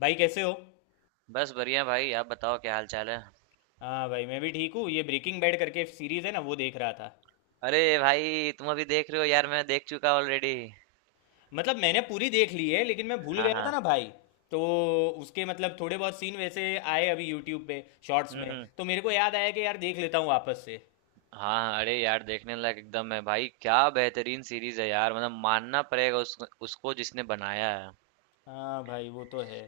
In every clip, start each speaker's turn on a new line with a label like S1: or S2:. S1: भाई, कैसे हो।
S2: बस बढ़िया भाई। आप बताओ, क्या हाल चाल है?
S1: हाँ भाई, मैं भी ठीक हूँ। ये ब्रेकिंग बैड करके सीरीज है ना, वो देख रहा था।
S2: अरे भाई, तुम अभी देख रहे हो? यार मैं देख चुका ऑलरेडी।
S1: मतलब मैंने पूरी देख ली है, लेकिन मैं भूल
S2: हाँ
S1: गया था
S2: हाँ।
S1: ना भाई। तो उसके मतलब थोड़े बहुत सीन वैसे आए अभी यूट्यूब पे शॉर्ट्स में।
S2: हम्म हम्म
S1: तो मेरे को याद आया कि यार देख लेता हूँ वापस से।
S2: हाँ हाँ, अरे यार देखने लायक एकदम है भाई। क्या बेहतरीन सीरीज है यार। मतलब मानना पड़ेगा उसको जिसने बनाया है।
S1: हाँ भाई, वो तो है।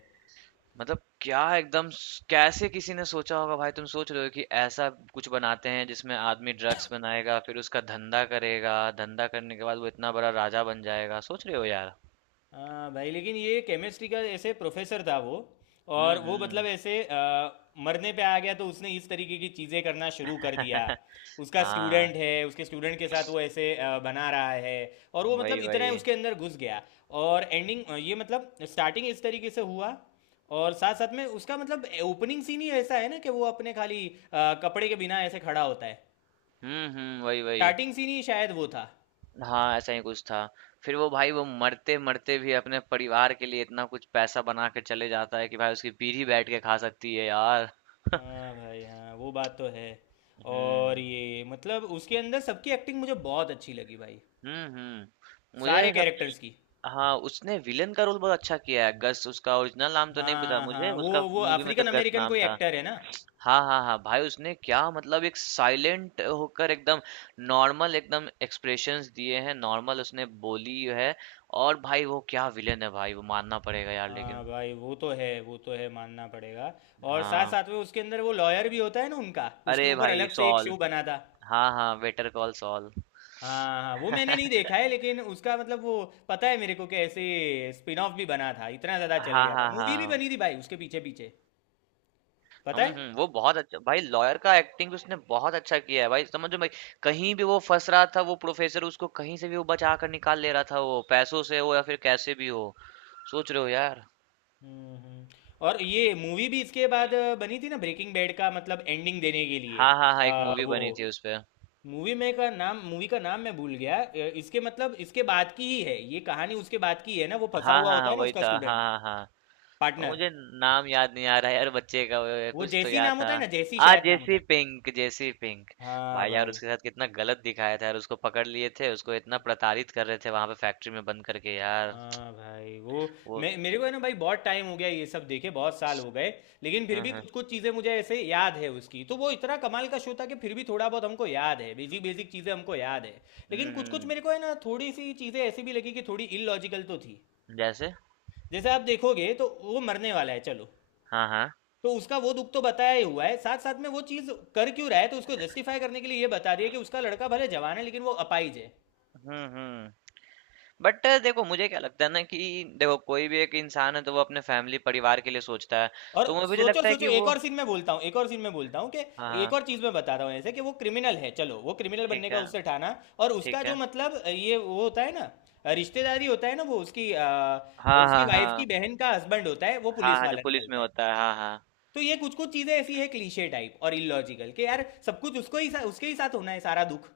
S2: मतलब क्या एकदम कैसे किसी ने सोचा होगा भाई। तुम सोच रहे हो कि ऐसा कुछ बनाते हैं जिसमें आदमी ड्रग्स बनाएगा फिर उसका धंधा करेगा। धंधा करने के बाद वो इतना बड़ा राजा बन जाएगा। सोच रहे हो यार।
S1: हाँ भाई, लेकिन ये केमिस्ट्री का ऐसे प्रोफेसर था वो।
S2: हम्म
S1: और वो मतलब
S2: हम्म
S1: ऐसे मरने पे आ गया, तो उसने इस तरीके की चीज़ें करना शुरू कर दिया। उसका
S2: हाँ,
S1: स्टूडेंट है, उसके स्टूडेंट के साथ वो ऐसे बना रहा है, और वो मतलब
S2: वही
S1: इतना है
S2: वही।
S1: उसके अंदर घुस गया। और एंडिंग ये मतलब स्टार्टिंग इस तरीके से हुआ। और साथ साथ में उसका मतलब ओपनिंग सीन ही ऐसा है ना, कि वो अपने खाली कपड़े के बिना ऐसे खड़ा होता है।
S2: वही वही।
S1: स्टार्टिंग सीन ही शायद वो था।
S2: हाँ, ऐसा ही कुछ था। फिर वो भाई वो मरते-मरते भी अपने परिवार के लिए इतना कुछ पैसा बना के चले जाता है कि भाई उसकी पीढ़ी बैठ के खा सकती है यार।
S1: हाँ भाई, हाँ वो बात तो है। और
S2: हम्म,
S1: ये मतलब उसके अंदर सबकी एक्टिंग मुझे बहुत अच्छी लगी भाई,
S2: हुँ, हुँ। मुझे
S1: सारे
S2: सब।
S1: कैरेक्टर्स की।
S2: हाँ, उसने विलेन का रोल बहुत अच्छा किया है। गस, उसका ओरिजिनल नाम तो नहीं पता
S1: हाँ
S2: मुझे,
S1: हाँ, वो
S2: उसका
S1: वो
S2: मूवी में तो
S1: अफ्रीकन
S2: गस
S1: अमेरिकन
S2: नाम
S1: कोई
S2: था।
S1: एक्टर है ना।
S2: हाँ, हाँ, हाँ, भाई उसने क्या मतलब एक साइलेंट होकर एकदम नॉर्मल एकदम एक्सप्रेशंस दिए हैं, नॉर्मल उसने बोली है। और भाई वो क्या विलेन है भाई, वो मानना पड़ेगा यार
S1: हाँ
S2: लेकिन।
S1: भाई, वो तो है, वो तो है, मानना पड़ेगा। और साथ
S2: हाँ।
S1: साथ में उसके अंदर वो लॉयर भी होता है ना, उनका उसके
S2: अरे
S1: ऊपर
S2: भाई
S1: अलग से एक
S2: सॉल।
S1: शो बना था।
S2: हाँ हाँ, बेटर कॉल सॉल।
S1: हाँ हाँ, वो मैंने नहीं देखा है, लेकिन उसका मतलब वो, पता है मेरे को कि ऐसे स्पिन ऑफ भी बना था, इतना ज़्यादा चल
S2: हाँ
S1: गया था,
S2: हाँ
S1: मूवी भी
S2: हाँ।
S1: बनी थी भाई उसके पीछे पीछे, पता
S2: हम
S1: है।
S2: वो बहुत अच्छा भाई, लॉयर का एक्टिंग उसने बहुत अच्छा किया है भाई, समझो भाई। कहीं भी वो फंस रहा था वो प्रोफेसर, उसको कहीं से भी वो बचा कर निकाल ले रहा था। वो पैसों से हो या फिर कैसे भी हो। सोच रहे हो यार।
S1: हम्म, और ये मूवी भी इसके बाद बनी थी ना, ब्रेकिंग बैड का मतलब एंडिंग देने के लिए।
S2: हाँ हाँ हाँ, एक मूवी बनी
S1: वो
S2: थी उस पे।
S1: मूवी का नाम मैं भूल गया। इसके मतलब इसके बाद की ही है ये कहानी, उसके बाद की है ना। वो फंसा
S2: हाँ
S1: हुआ
S2: हाँ
S1: होता
S2: हाँ,
S1: है ना
S2: वही
S1: उसका
S2: था। हाँ
S1: स्टूडेंट
S2: हाँ हाँ। और
S1: पार्टनर।
S2: मुझे नाम याद नहीं आ रहा है यार बच्चे का।
S1: वो
S2: कुछ तो
S1: जैसी
S2: याद
S1: नाम
S2: था।
S1: होता है ना, जैसी
S2: हाँ,
S1: शायद नाम होता
S2: जेसी
S1: है।
S2: Pink, Jesse Pink.
S1: हाँ
S2: भाई यार
S1: भाई।
S2: उसके साथ कितना गलत दिखाया था यार। उसको पकड़ लिए थे, उसको इतना प्रताड़ित कर रहे थे वहां पे फैक्ट्री में बंद करके यार।
S1: हाँ भाई, वो
S2: वो
S1: मैं, मेरे को है ना भाई, बहुत टाइम हो गया ये सब देखे, बहुत साल हो गए। लेकिन फिर
S2: हम्म
S1: भी
S2: हम्म
S1: कुछ कुछ चीज़ें मुझे ऐसे याद है उसकी, तो वो इतना कमाल का शो था कि फिर भी थोड़ा बहुत हमको याद है, बेसिक बेसिक चीज़ें हमको याद है। लेकिन
S2: हम्म
S1: कुछ कुछ
S2: हम्म,
S1: मेरे को है ना, थोड़ी सी चीज़ें ऐसी भी लगी कि थोड़ी इलॉजिकल तो थी।
S2: जैसे।
S1: जैसे आप देखोगे तो वो मरने वाला है, चलो,
S2: हाँ हाँ।
S1: तो उसका वो दुख तो बताया ही हुआ है। साथ साथ में वो चीज़ कर क्यों रहा है, तो उसको जस्टिफाई करने के लिए ये बता दिया कि उसका लड़का भले जवान है लेकिन वो अपाहिज है।
S2: हम्म हम्म बट देखो मुझे क्या लगता है ना कि देखो कोई भी एक इंसान है तो वो अपने फैमिली परिवार के लिए सोचता है।
S1: और
S2: तो मुझे भी
S1: सोचो
S2: लगता है
S1: सोचो,
S2: कि
S1: एक
S2: वो
S1: और सीन में बोलता हूँ, कि
S2: हाँ
S1: एक
S2: हाँ।
S1: और चीज़ मैं बता रहा हूँ ऐसे, कि वो क्रिमिनल है, चलो, वो क्रिमिनल बनने
S2: ठीक
S1: का
S2: है,
S1: उससे ठाना। और उसका
S2: ठीक
S1: जो
S2: है।
S1: मतलब ये वो होता है ना, रिश्तेदारी होता है ना, वो उसकी
S2: हाँ
S1: उसकी
S2: हाँ
S1: वाइफ की
S2: हाँ।
S1: बहन का हस्बैंड होता है, वो
S2: हाँ
S1: पुलिस
S2: हाँ, जो
S1: वाला
S2: पुलिस में
S1: निकलता है।
S2: होता है, हाँ हाँ।
S1: तो ये कुछ कुछ चीज़ें ऐसी है, क्लीशे टाइप और इलॉजिकल, कि यार सब कुछ उसके ही साथ होना है, सारा दुख।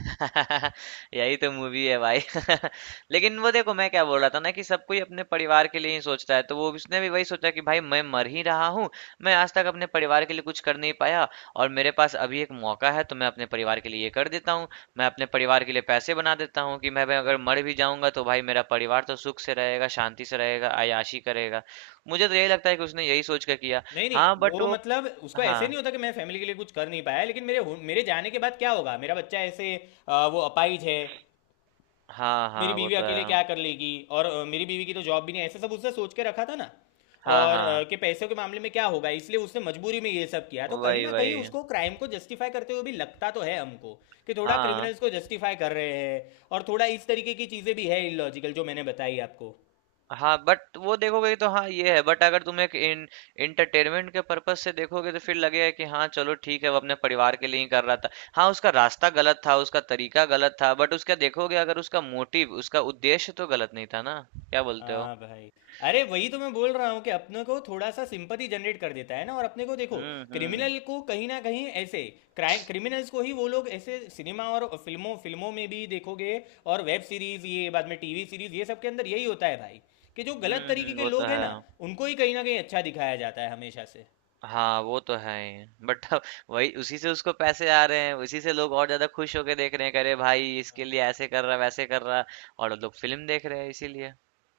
S2: यही तो मूवी है भाई। लेकिन वो देखो, मैं क्या बोल रहा था ना कि सब कोई अपने परिवार के लिए ही सोचता है। तो वो उसने भी वही सोचा कि भाई मैं मर ही रहा हूँ। मैं आज तक अपने परिवार के लिए कुछ कर नहीं पाया। और मेरे पास अभी एक मौका है, तो मैं अपने परिवार के लिए ये कर देता हूँ। मैं अपने परिवार के लिए पैसे बना देता हूँ कि मैं भाई अगर मर भी जाऊंगा तो भाई मेरा परिवार तो सुख से रहेगा, शांति से रहेगा, आयाशी करेगा। मुझे तो यही लगता है कि उसने यही सोच कर किया।
S1: नहीं
S2: हाँ
S1: नहीं,
S2: बट
S1: वो
S2: वो
S1: मतलब उसको
S2: हाँ।
S1: ऐसे नहीं होता कि मैं फैमिली के लिए कुछ कर नहीं पाया, लेकिन मेरे जाने के बाद क्या होगा, मेरा बच्चा ऐसे वो अपाहिज है,
S2: हाँ
S1: मेरी
S2: हाँ, वो
S1: बीवी
S2: तो है।
S1: अकेले क्या कर लेगी, और मेरी बीवी की तो जॉब भी नहीं है, ऐसा सब उसने सोच के रखा था ना।
S2: हाँ
S1: और
S2: हाँ,
S1: कि पैसों के मामले में क्या होगा, इसलिए उसने मजबूरी में ये सब किया। तो कहीं
S2: वही
S1: ना कहीं
S2: वही।
S1: उसको, क्राइम को जस्टिफाई करते हुए भी लगता तो है हमको, कि थोड़ा
S2: हाँ
S1: क्रिमिनल्स को जस्टिफाई कर रहे हैं, और थोड़ा इस तरीके की चीज़ें भी है इलॉजिकल, जो मैंने बताई आपको।
S2: हाँ बट वो देखोगे तो हाँ ये है। बट अगर तुम एक इन इंटरटेनमेंट के पर्पज से देखोगे तो फिर लगेगा कि हाँ चलो ठीक है, वो अपने परिवार के लिए ही कर रहा था। हाँ, उसका रास्ता गलत था, उसका तरीका गलत था, बट उसका देखोगे अगर उसका मोटिव, उसका उद्देश्य तो गलत नहीं था ना। क्या बोलते हो?
S1: हाँ भाई। अरे, वही तो मैं बोल रहा हूँ कि अपने को थोड़ा सा सिंपथी जनरेट कर देता है ना, और अपने को देखो,
S2: हम्म हम्म
S1: क्रिमिनल को कहीं ना कहीं ऐसे, क्राइम, क्रिमिनल्स को ही वो लोग ऐसे सिनेमा और फिल्मों फिल्मों में भी देखोगे। और वेब सीरीज ये, बाद में टीवी सीरीज, ये सब के अंदर यही होता है भाई, कि जो गलत तरीके के
S2: वो तो
S1: लोग हैं
S2: है।
S1: ना, उनको ही कहीं ना कहीं अच्छा दिखाया जाता है हमेशा से।
S2: हाँ वो तो है ही। बट अब वही, उसी से उसको पैसे आ रहे हैं, उसी से लोग और ज्यादा खुश होके देख रहे हैं, करे भाई इसके लिए ऐसे कर रहा वैसे कर रहा। और लोग फिल्म देख रहे हैं इसीलिए।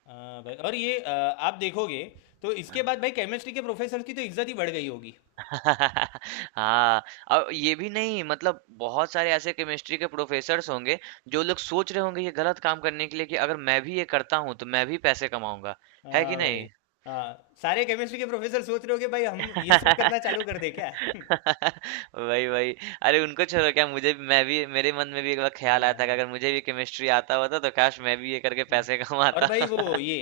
S1: हाँ भाई, और ये आप देखोगे, तो इसके बाद भाई केमिस्ट्री के प्रोफेसर की तो इज्जत ही बढ़ गई होगी।
S2: हाँ। और ये भी नहीं, मतलब बहुत सारे ऐसे केमिस्ट्री के प्रोफेसर्स होंगे जो लोग सोच रहे होंगे ये गलत काम करने के लिए कि अगर मैं भी ये करता हूँ तो मैं भी पैसे कमाऊंगा। है कि
S1: हाँ भाई।
S2: नहीं?
S1: हाँ, सारे केमिस्ट्री के प्रोफेसर सोच रहे हो कि भाई हम ये सब करना चालू कर दे क्या?
S2: वही वही। अरे उनको छोड़ो, क्या मुझे भी, मैं भी मेरे मन में भी एक बार ख्याल आया था कि
S1: हाँ।
S2: अगर मुझे भी केमिस्ट्री आता होता तो काश मैं भी ये करके
S1: हम्म।
S2: पैसे
S1: और
S2: कमाता।
S1: भाई वो ये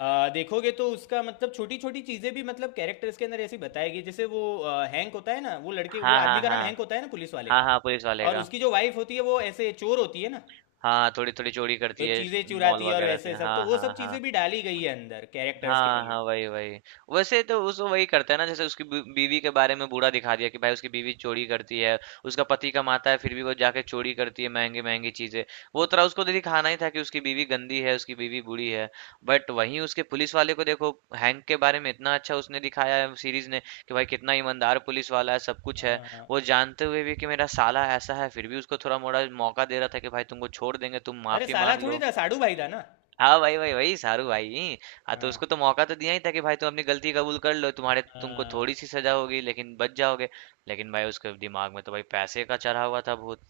S1: देखोगे, तो उसका मतलब छोटी छोटी चीजें भी, मतलब कैरेक्टर्स के अंदर ऐसी बताएगी। जैसे वो हैंक होता है ना, वो लड़के, वो
S2: हाँ
S1: आदमी
S2: हाँ
S1: का नाम
S2: हाँ।
S1: हैंक होता है ना, पुलिस वाले
S2: हाँ
S1: का।
S2: हाँ, पुलिस वाले
S1: और
S2: का।
S1: उसकी जो वाइफ होती है वो ऐसे चोर होती है ना,
S2: हाँ, थोड़ी थोड़ी चोरी
S1: ये
S2: करती है
S1: चीजें
S2: मॉल
S1: चुराती है, और
S2: वगैरह से।
S1: वैसे सब, तो
S2: हाँ
S1: वो सब
S2: हाँ हाँ।
S1: चीजें भी डाली गई है अंदर कैरेक्टर्स के
S2: हाँ
S1: लिए।
S2: हाँ, वही वही। वैसे तो उस वही करता है ना, जैसे उसकी बीवी के बारे में बुरा दिखा दिया कि भाई उसकी बीवी चोरी करती है। उसका पति कमाता है फिर भी वो जाके चोरी करती है महंगी महंगी चीजें। वो तरह उसको तो दिखाना ही था कि उसकी बीवी गंदी है, उसकी बीवी बुरी है। बट वहीं उसके पुलिस वाले को देखो, हैंक के बारे में इतना अच्छा उसने दिखाया है सीरीज ने कि भाई कितना ईमानदार पुलिस वाला है, सब कुछ है।
S1: हाँ हाँ।
S2: वो जानते हुए भी कि मेरा साला ऐसा है फिर भी उसको थोड़ा मोड़ा मौका दे रहा था कि भाई तुमको छोड़ देंगे, तुम
S1: अरे
S2: माफी
S1: साला
S2: मांग
S1: थोड़ी
S2: लो।
S1: था, साडू भाई था ना।
S2: हाँ भाई भाई, वही सारू भाई। हाँ, तो
S1: हाँ
S2: उसको तो मौका तो दिया ही था कि भाई तुम अपनी गलती कबूल कर लो, तुम्हारे तुमको
S1: हाँ।
S2: थोड़ी सी सजा होगी लेकिन बच जाओगे। लेकिन भाई उसके दिमाग में तो भाई पैसे का चढ़ा हुआ था भूत।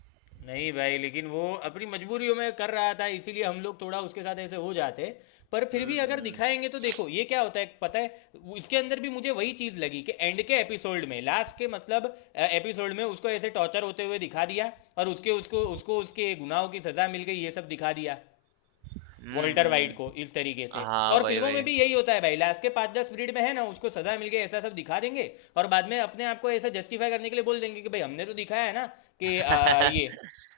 S1: नहीं भाई, लेकिन वो अपनी मजबूरियों में कर रहा था, इसीलिए हम लोग थोड़ा उसके साथ ऐसे हो जाते। पर फिर भी
S2: हम्म
S1: अगर
S2: हम्म
S1: दिखाएंगे तो देखो ये क्या होता है, पता है, इसके अंदर भी मुझे वही चीज लगी कि एंड के एपिसोड में, लास्ट के मतलब एपिसोड में उसको ऐसे टॉर्चर होते हुए दिखा दिया, और उसके उसको उसको उसके गुनाहों की सजा मिल गई, ये सब दिखा दिया,
S2: हम्म
S1: वॉल्टर वाइट को
S2: हम्म,
S1: इस तरीके से।
S2: हाँ
S1: और
S2: वही
S1: फिल्मों
S2: वही।
S1: में भी यही होता है भाई, लास्ट के 5-10 मिनट में है ना, उसको सजा मिल गई, ऐसा सब दिखा देंगे। और बाद में अपने आप को ऐसा जस्टिफाई करने के लिए बोल देंगे कि भाई हमने तो दिखाया है ना, कि आ, ये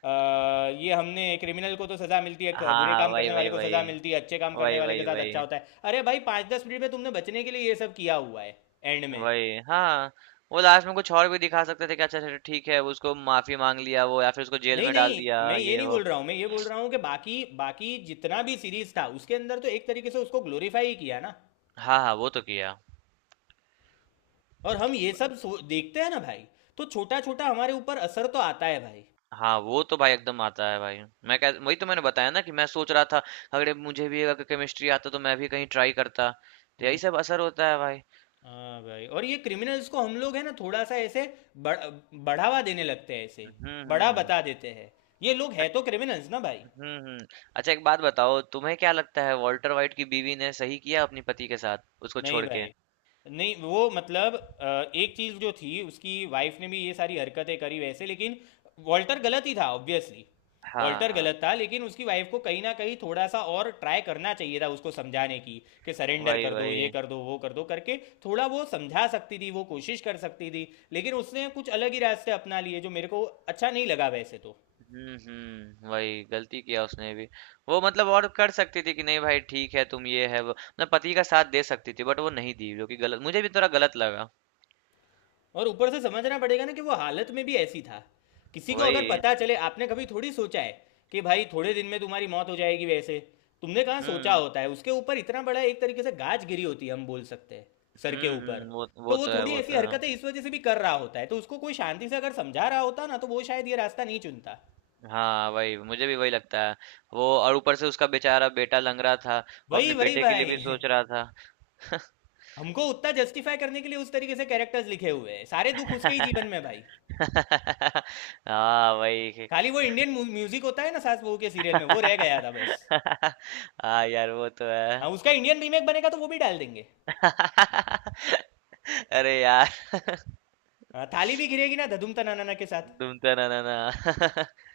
S1: आ, ये हमने, क्रिमिनल को तो सजा मिलती है,
S2: हाँ
S1: बुरे
S2: हाँ,
S1: काम
S2: वही
S1: करने वाले
S2: वही
S1: को सजा
S2: वही।
S1: मिलती है, अच्छे काम करने
S2: वही
S1: वाले के
S2: वही
S1: साथ अच्छा
S2: वही।
S1: होता है। अरे भाई, 5-10 मिनट में तुमने बचने के लिए ये सब किया हुआ है एंड में।
S2: वही हाँ। वो लास्ट में कुछ और भी दिखा सकते थे कि अच्छा चलो ठीक है, उसको माफी मांग लिया वो, या फिर उसको जेल
S1: नहीं
S2: में डाल दिया
S1: नहीं, मैं ये
S2: ये
S1: नहीं
S2: वो।
S1: बोल रहा हूँ, मैं ये बोल रहा हूँ कि बाकी, बाकी जितना भी सीरीज था उसके अंदर, तो एक तरीके से उसको ग्लोरीफाई ही किया ना।
S2: हाँ हाँ, वो तो किया।
S1: और हम ये सब देखते हैं ना भाई, तो छोटा छोटा हमारे ऊपर असर तो आता है भाई।
S2: हाँ, वो तो भाई एकदम आता है भाई। मैं कह वही तो मैंने बताया ना कि मैं सोच रहा था, अगर मुझे भी अगर केमिस्ट्री आता तो मैं भी कहीं ट्राई करता। तो यही
S1: हम्म।
S2: सब असर होता है भाई।
S1: हाँ भाई, और ये क्रिमिनल्स को हम लोग है ना थोड़ा सा ऐसे बढ़, बढ़ावा देने लगते हैं, ऐसे
S2: हम्म हम्म
S1: बड़ा
S2: हम्म।
S1: बता देते हैं। ये लोग है
S2: अच-
S1: तो क्रिमिनल्स ना भाई।
S2: हम्म हम्म। अच्छा एक बात बताओ, तुम्हें क्या लगता है वॉल्टर वाइट की बीवी ने सही किया अपनी पति के साथ उसको
S1: नहीं
S2: छोड़ के?
S1: भाई। नहीं वो मतलब एक चीज जो थी, उसकी वाइफ ने भी ये सारी हरकतें करी वैसे, लेकिन वॉल्टर गलत ही था ऑब्वियसली।
S2: हाँ
S1: वॉल्टर
S2: हाँ,
S1: गलत था, लेकिन उसकी वाइफ को कहीं ना कहीं थोड़ा सा और ट्राई करना चाहिए था उसको समझाने की, कि सरेंडर
S2: वही
S1: कर दो, ये
S2: वही।
S1: कर दो, वो कर दो करके। थोड़ा वो समझा सकती थी, वो कोशिश कर सकती थी, लेकिन उसने कुछ अलग ही रास्ते अपना लिए, जो मेरे को अच्छा नहीं लगा वैसे तो।
S2: वही गलती किया उसने भी। वो मतलब और कर सकती थी कि नहीं भाई ठीक है तुम ये है, वो मतलब पति का साथ दे सकती थी बट वो नहीं दी, जो कि गलत, मुझे भी थोड़ा गलत लगा।
S1: और ऊपर से समझना पड़ेगा ना, कि वो हालत में भी ऐसी था, किसी को अगर
S2: वही।
S1: पता चले, आपने कभी थोड़ी सोचा है कि भाई थोड़े दिन में तुम्हारी मौत हो जाएगी वैसे। तुमने कहाँ सोचा
S2: हम्म
S1: होता है, उसके ऊपर इतना बड़ा एक तरीके से गाज गिरी होती है, हम बोल सकते हैं, सर
S2: हुँ,
S1: के ऊपर।
S2: हुँ,
S1: तो
S2: वो
S1: वो
S2: तो है,
S1: थोड़ी
S2: वो
S1: ऐसी
S2: तो है।
S1: हरकतें इस वजह से भी कर रहा होता है, तो उसको कोई शांति से अगर समझा रहा होता ना, तो वो शायद ये रास्ता नहीं चुनता।
S2: हाँ, वही मुझे भी वही लगता है। वो और ऊपर से उसका बेचारा बेटा लंग रहा था, वो
S1: वही
S2: अपने
S1: वही
S2: बेटे के लिए
S1: भाई।
S2: भी सोच रहा था।
S1: हमको उतना जस्टिफाई करने के लिए उस तरीके से कैरेक्टर्स लिखे हुए हैं, सारे दुख उसके ही जीवन में भाई।
S2: हाँ, वही।
S1: खाली वो इंडियन म्यूजिक होता है ना सास बहू के सीरियल में, वो रह गया था बस।
S2: हाँ यार, वो तो
S1: हाँ,
S2: है।
S1: उसका इंडियन रीमेक बनेगा तो वो भी डाल देंगे।
S2: अरे यार,
S1: हाँ, थाली भी गिरेगी ना धधुम तनाना के साथ।
S2: तुम तो ना ना ना।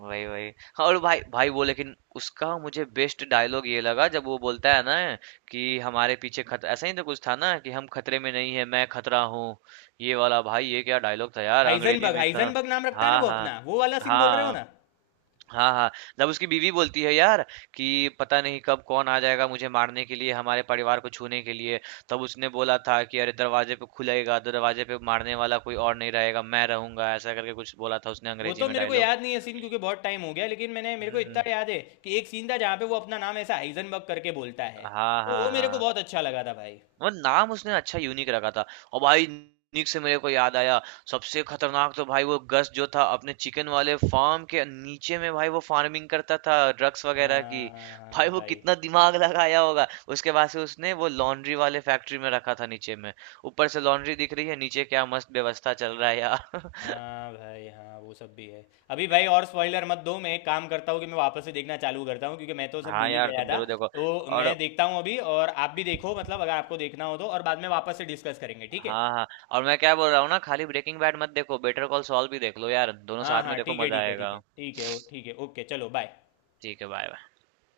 S2: वही वही। हाँ, और भाई भाई वो, लेकिन उसका मुझे बेस्ट डायलॉग ये लगा जब वो बोलता है ना कि हमारे पीछे खतरा, ऐसा ही तो कुछ था ना कि हम खतरे में नहीं है, मैं खतरा हूँ। ये वाला भाई, ये क्या डायलॉग था यार अंग्रेजी
S1: हाइजनबर्ग,
S2: में इसका।
S1: हाइजनबर्ग नाम रखता है ना
S2: हाँ
S1: वो
S2: हाँ।
S1: अपना, वो वाला सीन बोल रहे हो
S2: हाँ।
S1: ना?
S2: हाँ हाँ। जब उसकी बीवी बोलती है यार कि पता नहीं कब कौन आ जाएगा मुझे मारने के लिए, हमारे परिवार को छूने के लिए, तब उसने बोला था कि अरे दरवाजे पे खुलेगा दरवाजे पे, मारने वाला कोई और नहीं रहेगा, मैं रहूंगा, ऐसा करके कुछ बोला था उसने
S1: वो
S2: अंग्रेजी
S1: तो
S2: में
S1: मेरे को
S2: डायलॉग।
S1: याद नहीं है सीन, क्योंकि बहुत टाइम हो गया, लेकिन मैंने, मेरे को
S2: हम्म
S1: इतना
S2: हम्म
S1: याद है कि एक सीन था जहाँ पे वो अपना नाम ऐसा हाइजनबर्ग करके बोलता है।
S2: हाँ
S1: तो
S2: हाँ
S1: वो मेरे को
S2: हाँ।
S1: बहुत अच्छा लगा था भाई।
S2: वो नाम उसने अच्छा यूनिक रखा था। और भाई यूनिक से मेरे को याद आया, सबसे खतरनाक तो भाई वो गस जो था, अपने चिकन वाले फार्म के नीचे में भाई वो फार्मिंग करता था ड्रग्स वगैरह की।
S1: हाँ
S2: भाई
S1: हाँ
S2: वो
S1: भाई,
S2: कितना दिमाग लगाया होगा। उसके बाद से उसने वो लॉन्ड्री वाले फैक्ट्री में रखा था नीचे में। ऊपर से लॉन्ड्री दिख रही है, नीचे क्या मस्त व्यवस्था चल रहा है यार।
S1: हाँ भाई, हाँ वो सब भी है। अभी भाई और स्पॉइलर मत दो, मैं एक काम करता हूँ कि मैं वापस से देखना चालू करता हूँ, क्योंकि मैं तो सब
S2: हाँ
S1: भूल ही
S2: यार
S1: गया
S2: तुम
S1: था।
S2: जरूर देखो।
S1: तो
S2: और
S1: मैं देखता हूँ अभी, और आप भी देखो, मतलब अगर आपको देखना हो तो, और बाद में वापस से डिस्कस करेंगे, ठीक है।
S2: हाँ हाँ। और मैं क्या बोल रहा हूँ ना, खाली ब्रेकिंग बैड मत देखो, बेटर कॉल सॉल भी देख लो यार, दोनों
S1: हाँ
S2: साथ में
S1: हाँ,
S2: देखो,
S1: ठीक है,
S2: मजा
S1: ठीक है, ठीक
S2: आएगा।
S1: है, ठीक है, ठीक है, ओके, चलो बाय।
S2: ठीक है बाय।